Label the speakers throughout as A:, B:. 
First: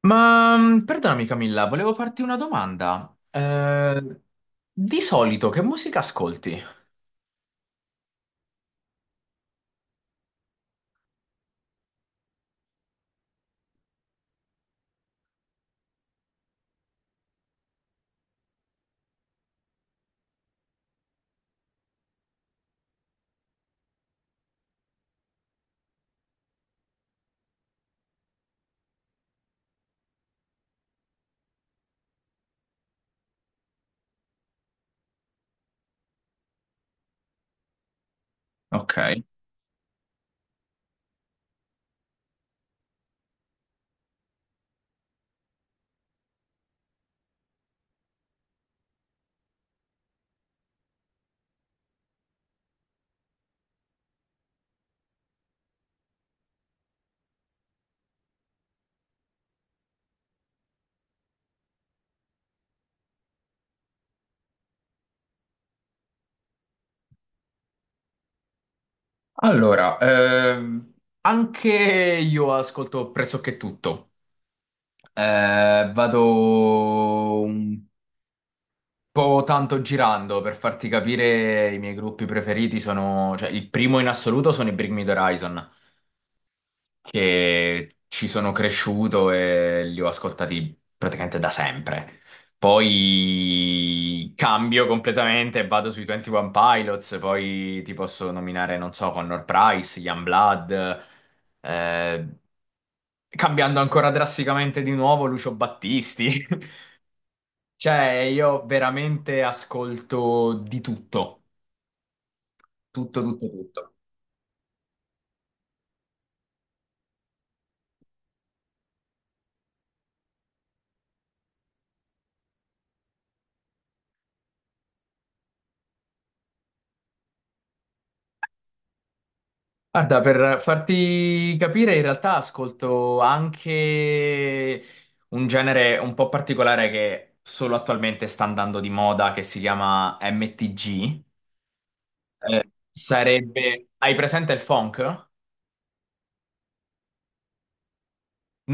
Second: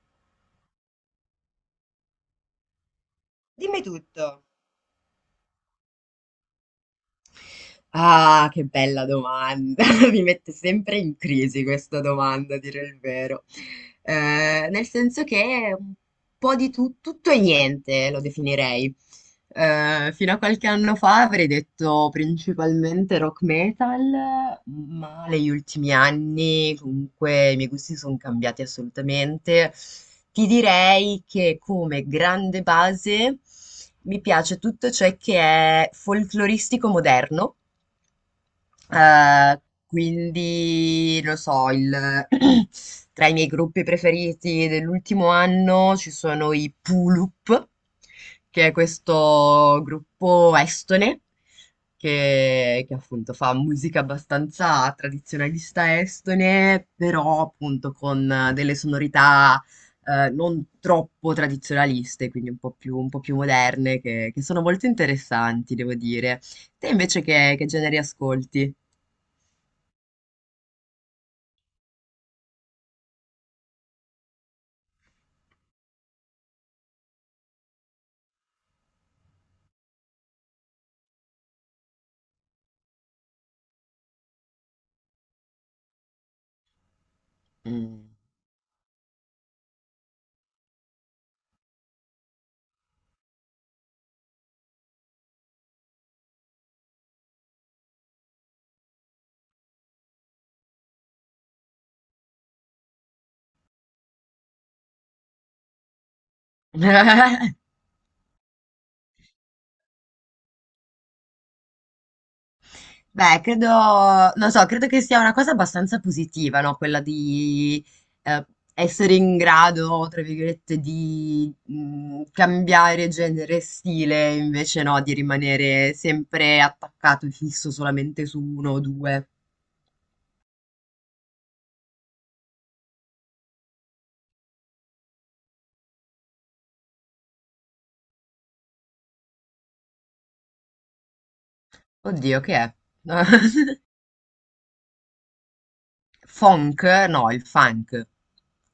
A: Perdonami, Camilla, volevo farti una domanda.
B: Dimmi tutto.
A: Di solito che musica ascolti?
B: Ah, che bella domanda! Mi mette sempre in crisi questa domanda, a dire il vero. Nel senso che un po' di tutto e niente lo definirei. Fino a qualche anno fa avrei detto principalmente rock metal, ma negli ultimi anni comunque i miei gusti sono cambiati assolutamente. Ti direi che come grande base mi piace tutto ciò che è folcloristico moderno,
A: Ok,
B: eh, quindi, lo so, tra i miei gruppi preferiti dell'ultimo anno ci sono i Pulup, che è questo gruppo estone che appunto fa musica abbastanza tradizionalista estone, però appunto con delle sonorità non troppo tradizionaliste, quindi un po' più moderne, che sono molto interessanti, devo dire. Te invece che generi ascolti?
A: allora, anche io ascolto pressoché tutto. Vado un po' tanto girando. Per farti capire, i miei gruppi preferiti sono, cioè il primo in assoluto sono i Bring Me the Horizon, che
B: Mm.
A: ci sono cresciuto e li ho ascoltati praticamente da sempre. Poi cambio completamente e vado sui 21 Pilots, poi ti posso nominare, non so, Connor Price, Youngblood, eh, cambiando ancora drasticamente di nuovo Lucio Battisti. Cioè, io veramente ascolto di tutto, tutto,
B: Beh,
A: tutto,
B: credo,
A: tutto.
B: non so, credo che sia una cosa abbastanza positiva, no? Quella di eh, essere in grado, tra virgolette, di cambiare genere e stile, invece no, di rimanere sempre attaccato e fisso solamente su uno o due.
A: Guarda, per farti capire, in realtà ascolto anche un genere un po' particolare che solo attualmente sta andando di moda, che si chiama MTG.
B: Oddio, che è?
A: Sarebbe... hai presente il funk?
B: Funk? No, il funk.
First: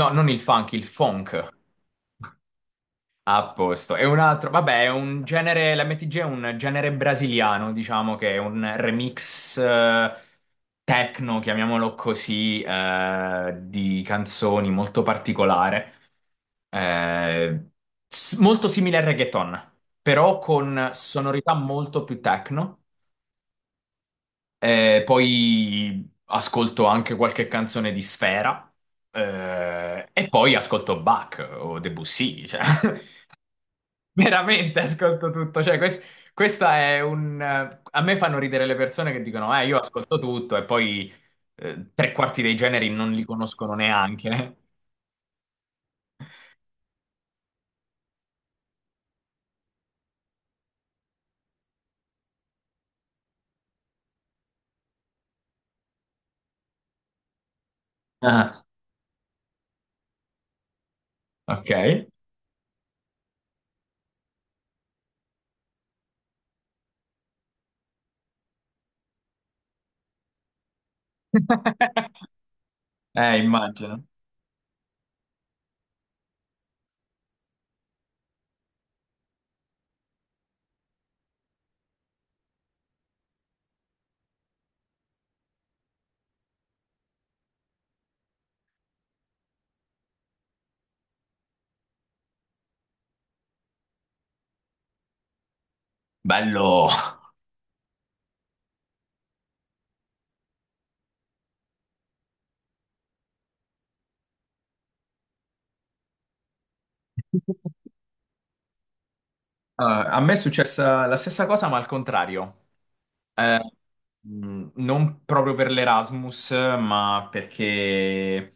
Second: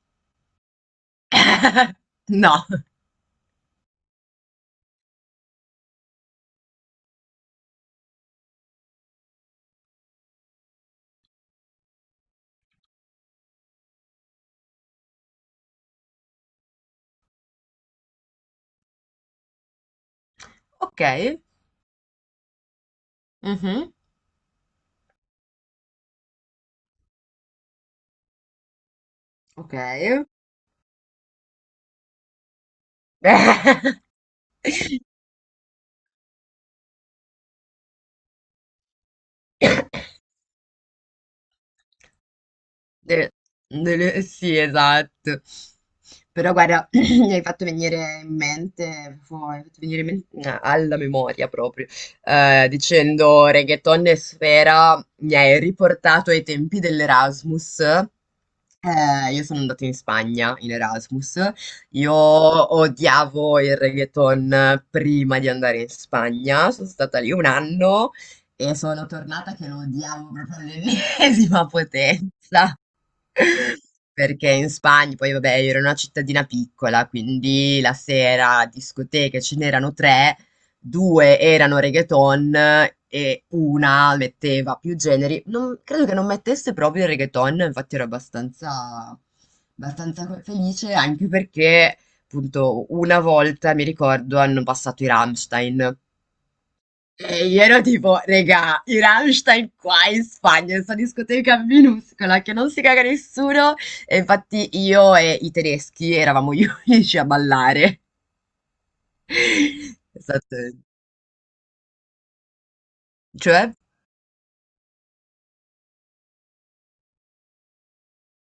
A: No, non il funk, il funk.
B: No.
A: A posto. E un altro, vabbè, è un genere. L'MTG è un genere brasiliano, diciamo che è un remix techno, chiamiamolo così, di canzoni molto particolare, eh, molto simile al reggaeton, però con
B: Ok.
A: sonorità molto più techno.
B: Mhm.
A: Poi ascolto anche qualche canzone di Sfera,
B: Ok.
A: e poi ascolto Bach o Debussy, cioè. Veramente ascolto tutto, cioè questa è un... A me fanno ridere le persone che dicono, io ascolto tutto e poi tre quarti dei generi non li
B: De-
A: conoscono neanche.
B: sì, esatto. Però guarda, mi hai fatto venire in mente, mi hai fatto venire in mente alla memoria proprio, dicendo reggaeton e sfera, mi hai riportato ai tempi dell'Erasmus.
A: Ah,
B: Io sono andata in Spagna in Erasmus.
A: ok.
B: Io odiavo il reggaeton prima di andare in Spagna. Sono stata lì un anno e sono tornata che lo odiavo proprio all'ennesima potenza.
A: Immagino.
B: Perché in Spagna poi vabbè io ero in una cittadina piccola, quindi la sera discoteche ce n'erano tre, due erano reggaeton e una metteva più generi. Credo che non mettesse proprio il reggaeton, infatti ero abbastanza felice, anche perché appunto una volta mi ricordo hanno passato i Rammstein.
A: Bello.
B: E io ero tipo, regà, i Rammstein qua in Spagna, in questa discoteca minuscola che non si caga nessuno. E infatti io e i tedeschi eravamo gli unici a ballare. È
A: A me è
B: stato-
A: successa la stessa cosa, ma al contrario. Eh,
B: Cioè?
A: Non proprio per l'Erasmus, ma perché,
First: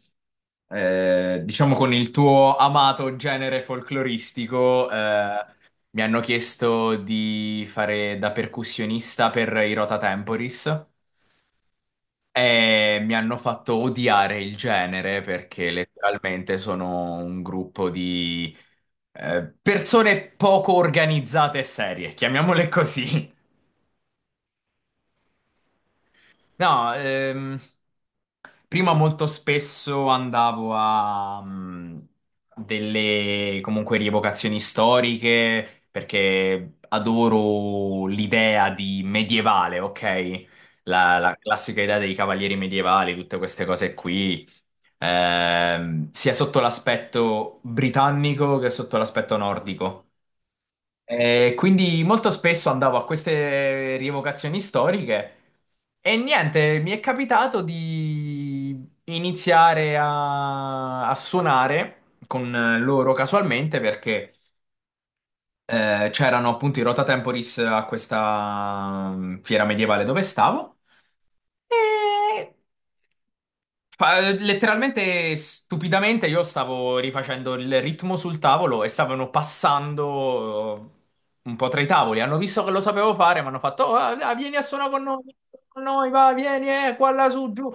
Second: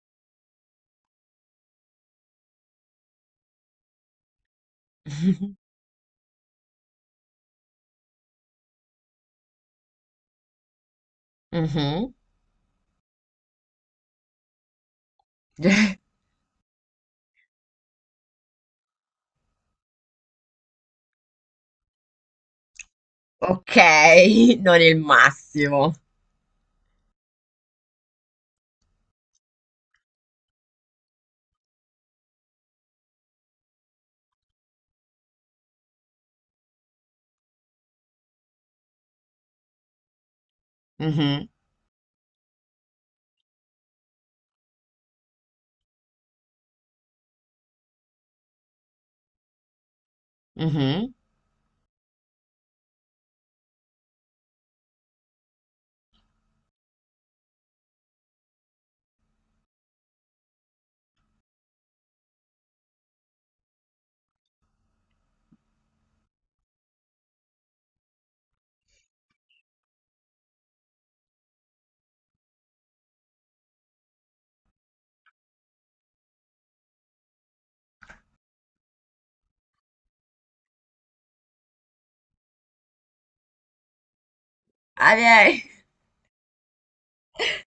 A: diciamo, con il tuo amato genere folcloristico, mi hanno chiesto di fare da percussionista per i Rota Temporis
B: Mhm.
A: e mi hanno fatto odiare il genere perché letteralmente sono un gruppo di persone poco organizzate e serie, chiamiamole così.
B: Ok, non il massimo.
A: No, prima molto spesso andavo a delle comunque rievocazioni storiche perché adoro l'idea di medievale, ok? La
B: Mhm,
A: classica idea dei cavalieri medievali, tutte queste cose qui, sia sotto l'aspetto britannico che sotto l'aspetto nordico.
B: mhm.
A: E quindi molto spesso andavo a queste rievocazioni storiche e niente, mi è capitato di iniziare a suonare con loro casualmente perché c'erano appunto i Rota Temporis a questa fiera medievale dove stavo. Letteralmente, stupidamente, io stavo rifacendo il ritmo sul tavolo e stavano passando un po' tra i tavoli. Hanno visto che lo sapevo fare, mi hanno fatto: "Oh, ah, ah, vieni a suonare con
B: Ah,
A: noi, vieni a
B: beh.
A: suonare con noi, va, vieni, qua, là, su, giù".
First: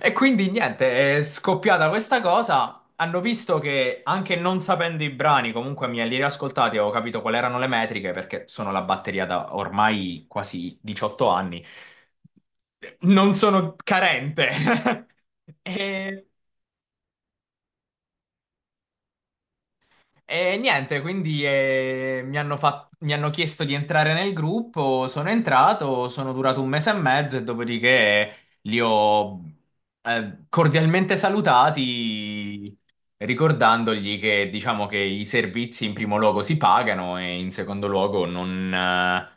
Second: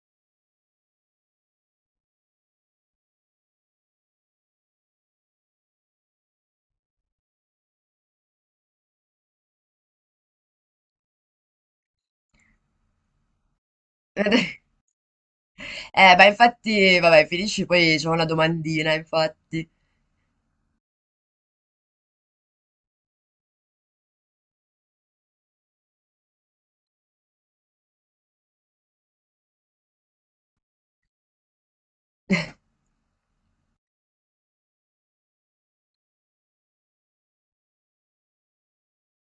A: E quindi niente, è scoppiata questa cosa. Hanno visto che anche non sapendo i brani, comunque mi li riascoltati, avevo capito quali erano le metriche, perché sono la batteria da ormai quasi 18 anni, non sono carente.
B: Ma
A: E
B: infatti, vabbè, finisci poi c'è una domandina, infatti.
A: E niente, quindi mi hanno mi hanno chiesto di entrare nel gruppo, sono entrato, sono durato un mese e mezzo e dopodiché li ho cordialmente salutati, ricordandogli che diciamo che i servizi in primo luogo si pagano e in secondo luogo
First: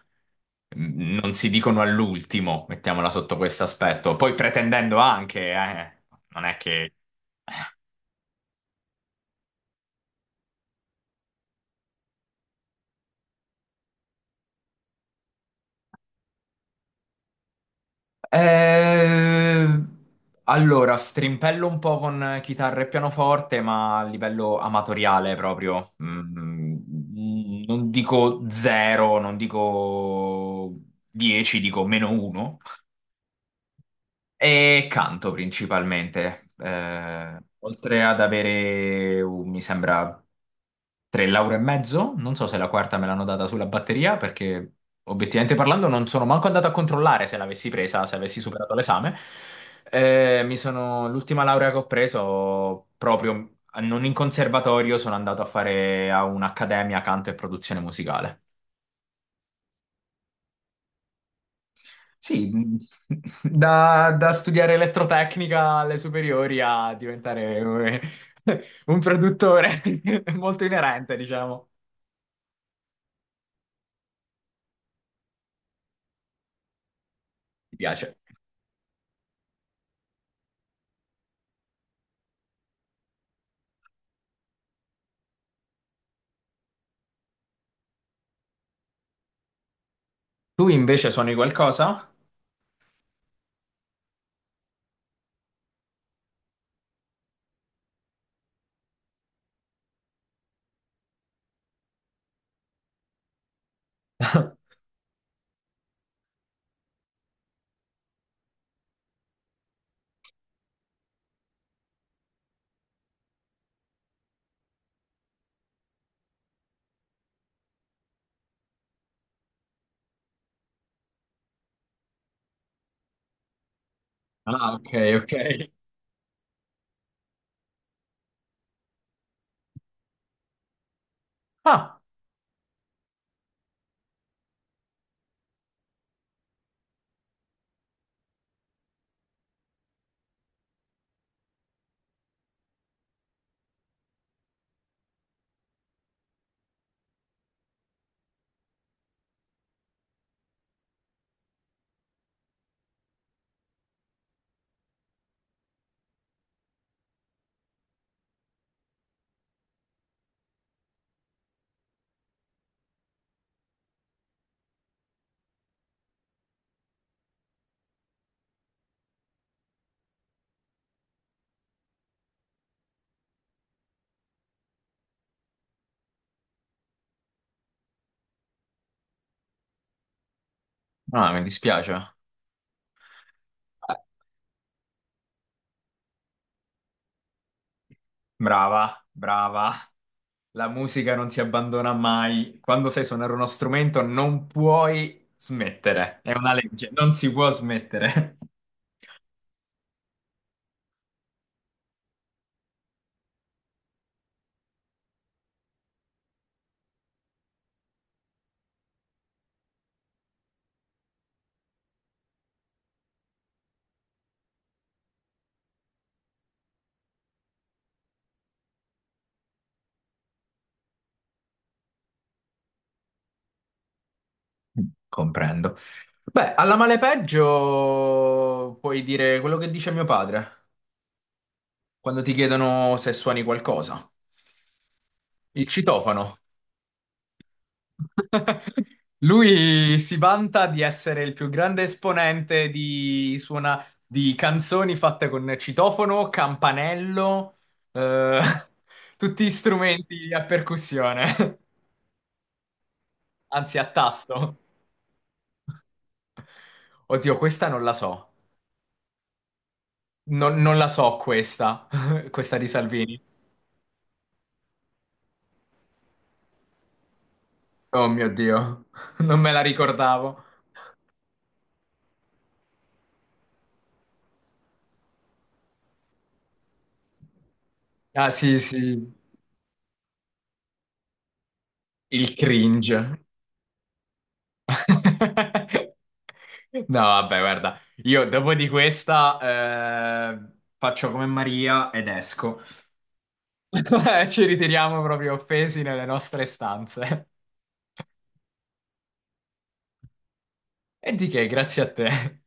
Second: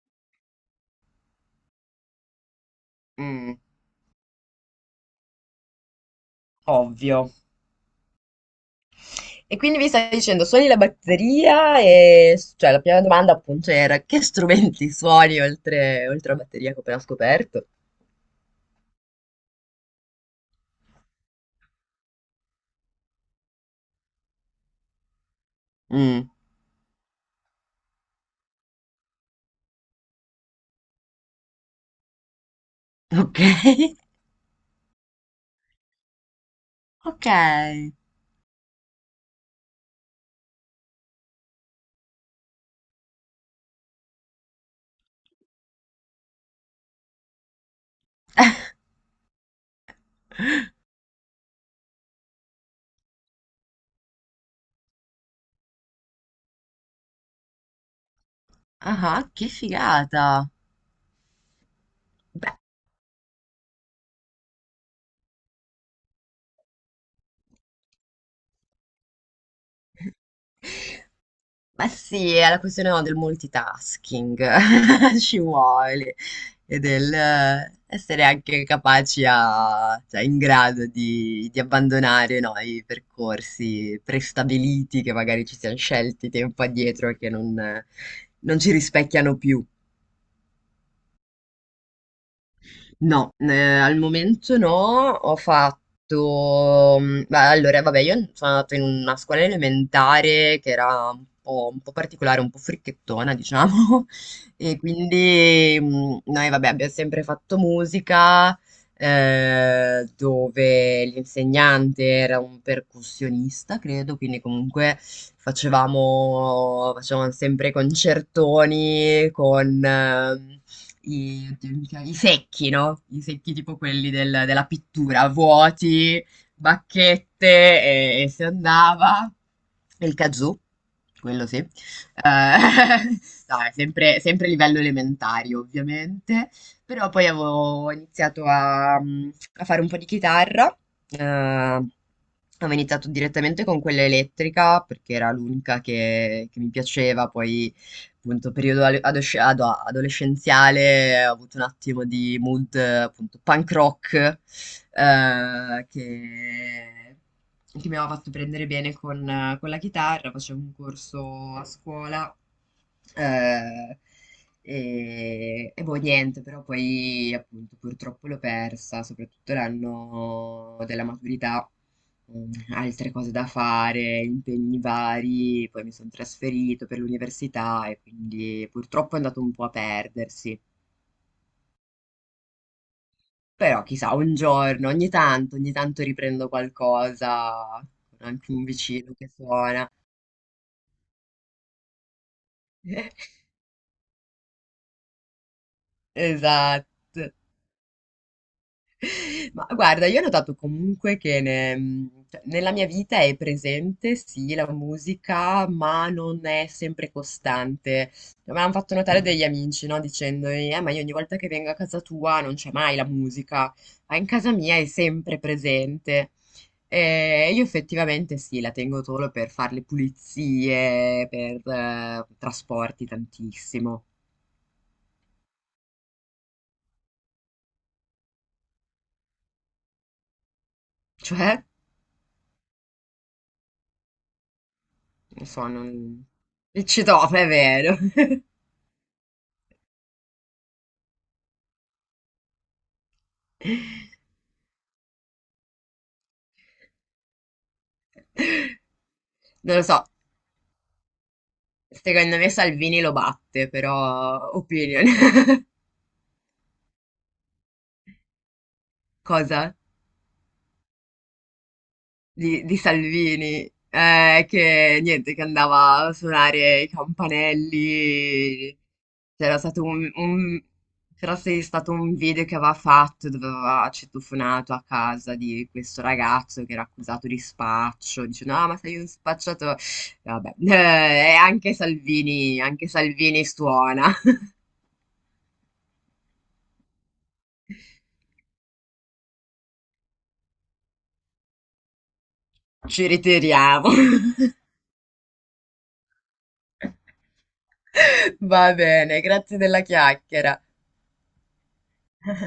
A: non si dicono all'ultimo, mettiamola sotto
B: Mm,
A: questo aspetto. Poi pretendendo anche, non è che...
B: ovvio. E quindi mi stai dicendo, suoni la batteria e cioè, la prima domanda appunto era che strumenti suoni oltre la batteria che ho appena scoperto?
A: Eh, allora, strimpello un po' con chitarra e pianoforte, ma a livello amatoriale proprio.
B: Mm,
A: Non dico zero, non dico dieci, dico meno uno.
B: ok.
A: E canto principalmente,
B: Ok.
A: oltre ad avere, mi sembra, tre lauree e mezzo, non so se la quarta me l'hanno data sulla batteria, perché obiettivamente parlando non sono manco andato a controllare se l'avessi presa, se avessi superato l'esame. L'ultima laurea che ho preso, proprio non in conservatorio, sono andato a fare a un'accademia canto e produzione musicale.
B: Ah, che figata.
A: Sì, da studiare elettrotecnica alle superiori a diventare un, un produttore è molto inerente, diciamo.
B: Ma sì, è la questione, no, del multitasking, ci vuole, e del
A: Mi piace.
B: essere anche capaci a, cioè in grado di abbandonare, no, i percorsi prestabiliti che magari ci siamo scelti tempo addietro e che non ci rispecchiano più.
A: Tu invece suoni qualcosa?
B: No, al momento no, ho fatto... beh, allora, vabbè, io sono andata in una scuola elementare che era un po' particolare, un po' fricchettona, diciamo, e quindi noi, vabbè, abbiamo sempre fatto musica, dove l'insegnante era un percussionista, credo, quindi comunque facevamo sempre concertoni con i, oddio, i secchi, no? I secchi tipo quelli della
A: Ah, ok,
B: pittura,
A: ok.
B: vuoti, bacchette e si andava. E il kazoo, quello sì.
A: Ah,
B: No, è sempre, sempre livello elementare, ovviamente. Però poi avevo iniziato a fare un po' di chitarra, avevo iniziato direttamente con quella elettrica perché era l'unica che mi piaceva, poi appunto periodo adolescenziale ho avuto un attimo di mood appunto punk rock eh, che... che mi aveva fatto prendere bene con la chitarra, facevo un corso a scuola. Eh, e boh, niente, però poi appunto purtroppo l'ho persa, soprattutto l'anno della maturità, altre cose da fare, impegni vari, poi mi sono trasferito per l'università e quindi purtroppo è andato un po' a perdersi.
A: Mi dispiace.
B: Però
A: Eh,
B: chissà, un giorno, ogni tanto riprendo qualcosa, con anche un
A: Brava,
B: vicino che
A: brava.
B: suona.
A: La musica non si abbandona mai. Quando sai suonare uno strumento non puoi smettere. È una legge, non si
B: Esatto.
A: può smettere.
B: Ma guarda, io ho notato comunque che cioè, nella mia vita è presente, sì, la musica, ma non è sempre costante. Me l'hanno fatto notare degli amici, no? Dicendomi, ma io ogni volta che vengo a casa tua non c'è mai la musica, ma in casa mia è sempre presente. E io effettivamente sì, la tengo solo per fare le pulizie, per trasporti tantissimo.
A: Comprendo. Beh, alla male peggio puoi dire quello che dice mio padre
B: Cioè,
A: quando ti chiedono se suoni qualcosa.
B: non
A: Il
B: so, non...
A: citofono.
B: Il citofono, è vero.
A: Lui si vanta di essere il più grande esponente di, suona, di canzoni fatte con citofono, campanello, eh, tutti
B: Non lo so,
A: strumenti a percussione,
B: secondo me Salvini lo batte,
A: anzi a
B: però
A: tasto.
B: opinion.
A: Oddio, questa non la so.
B: Cosa?
A: Non la so questa, questa
B: Di,
A: di
B: di
A: Salvini.
B: Salvini, che niente, che andava a suonare i
A: Oh mio
B: campanelli.
A: Dio, non me
B: C'era
A: la
B: stato un,
A: ricordavo.
B: un- c'era se- stato un video che aveva fatto dove aveva citofonato a casa di questo ragazzo che era accusato di spaccio,
A: Ah
B: dice
A: sì,
B: no, ma
A: sì,
B: sei un spacciatore. Vabbè, e
A: il
B: Anche
A: cringe.
B: Salvini suona.
A: No, vabbè, guarda, io dopo di questa faccio come Maria ed esco.
B: Ci ritiriamo.
A: Ci ritiriamo proprio offesi nelle nostre stanze.
B: Va bene, grazie della chiacchiera.
A: E di che, grazie a te.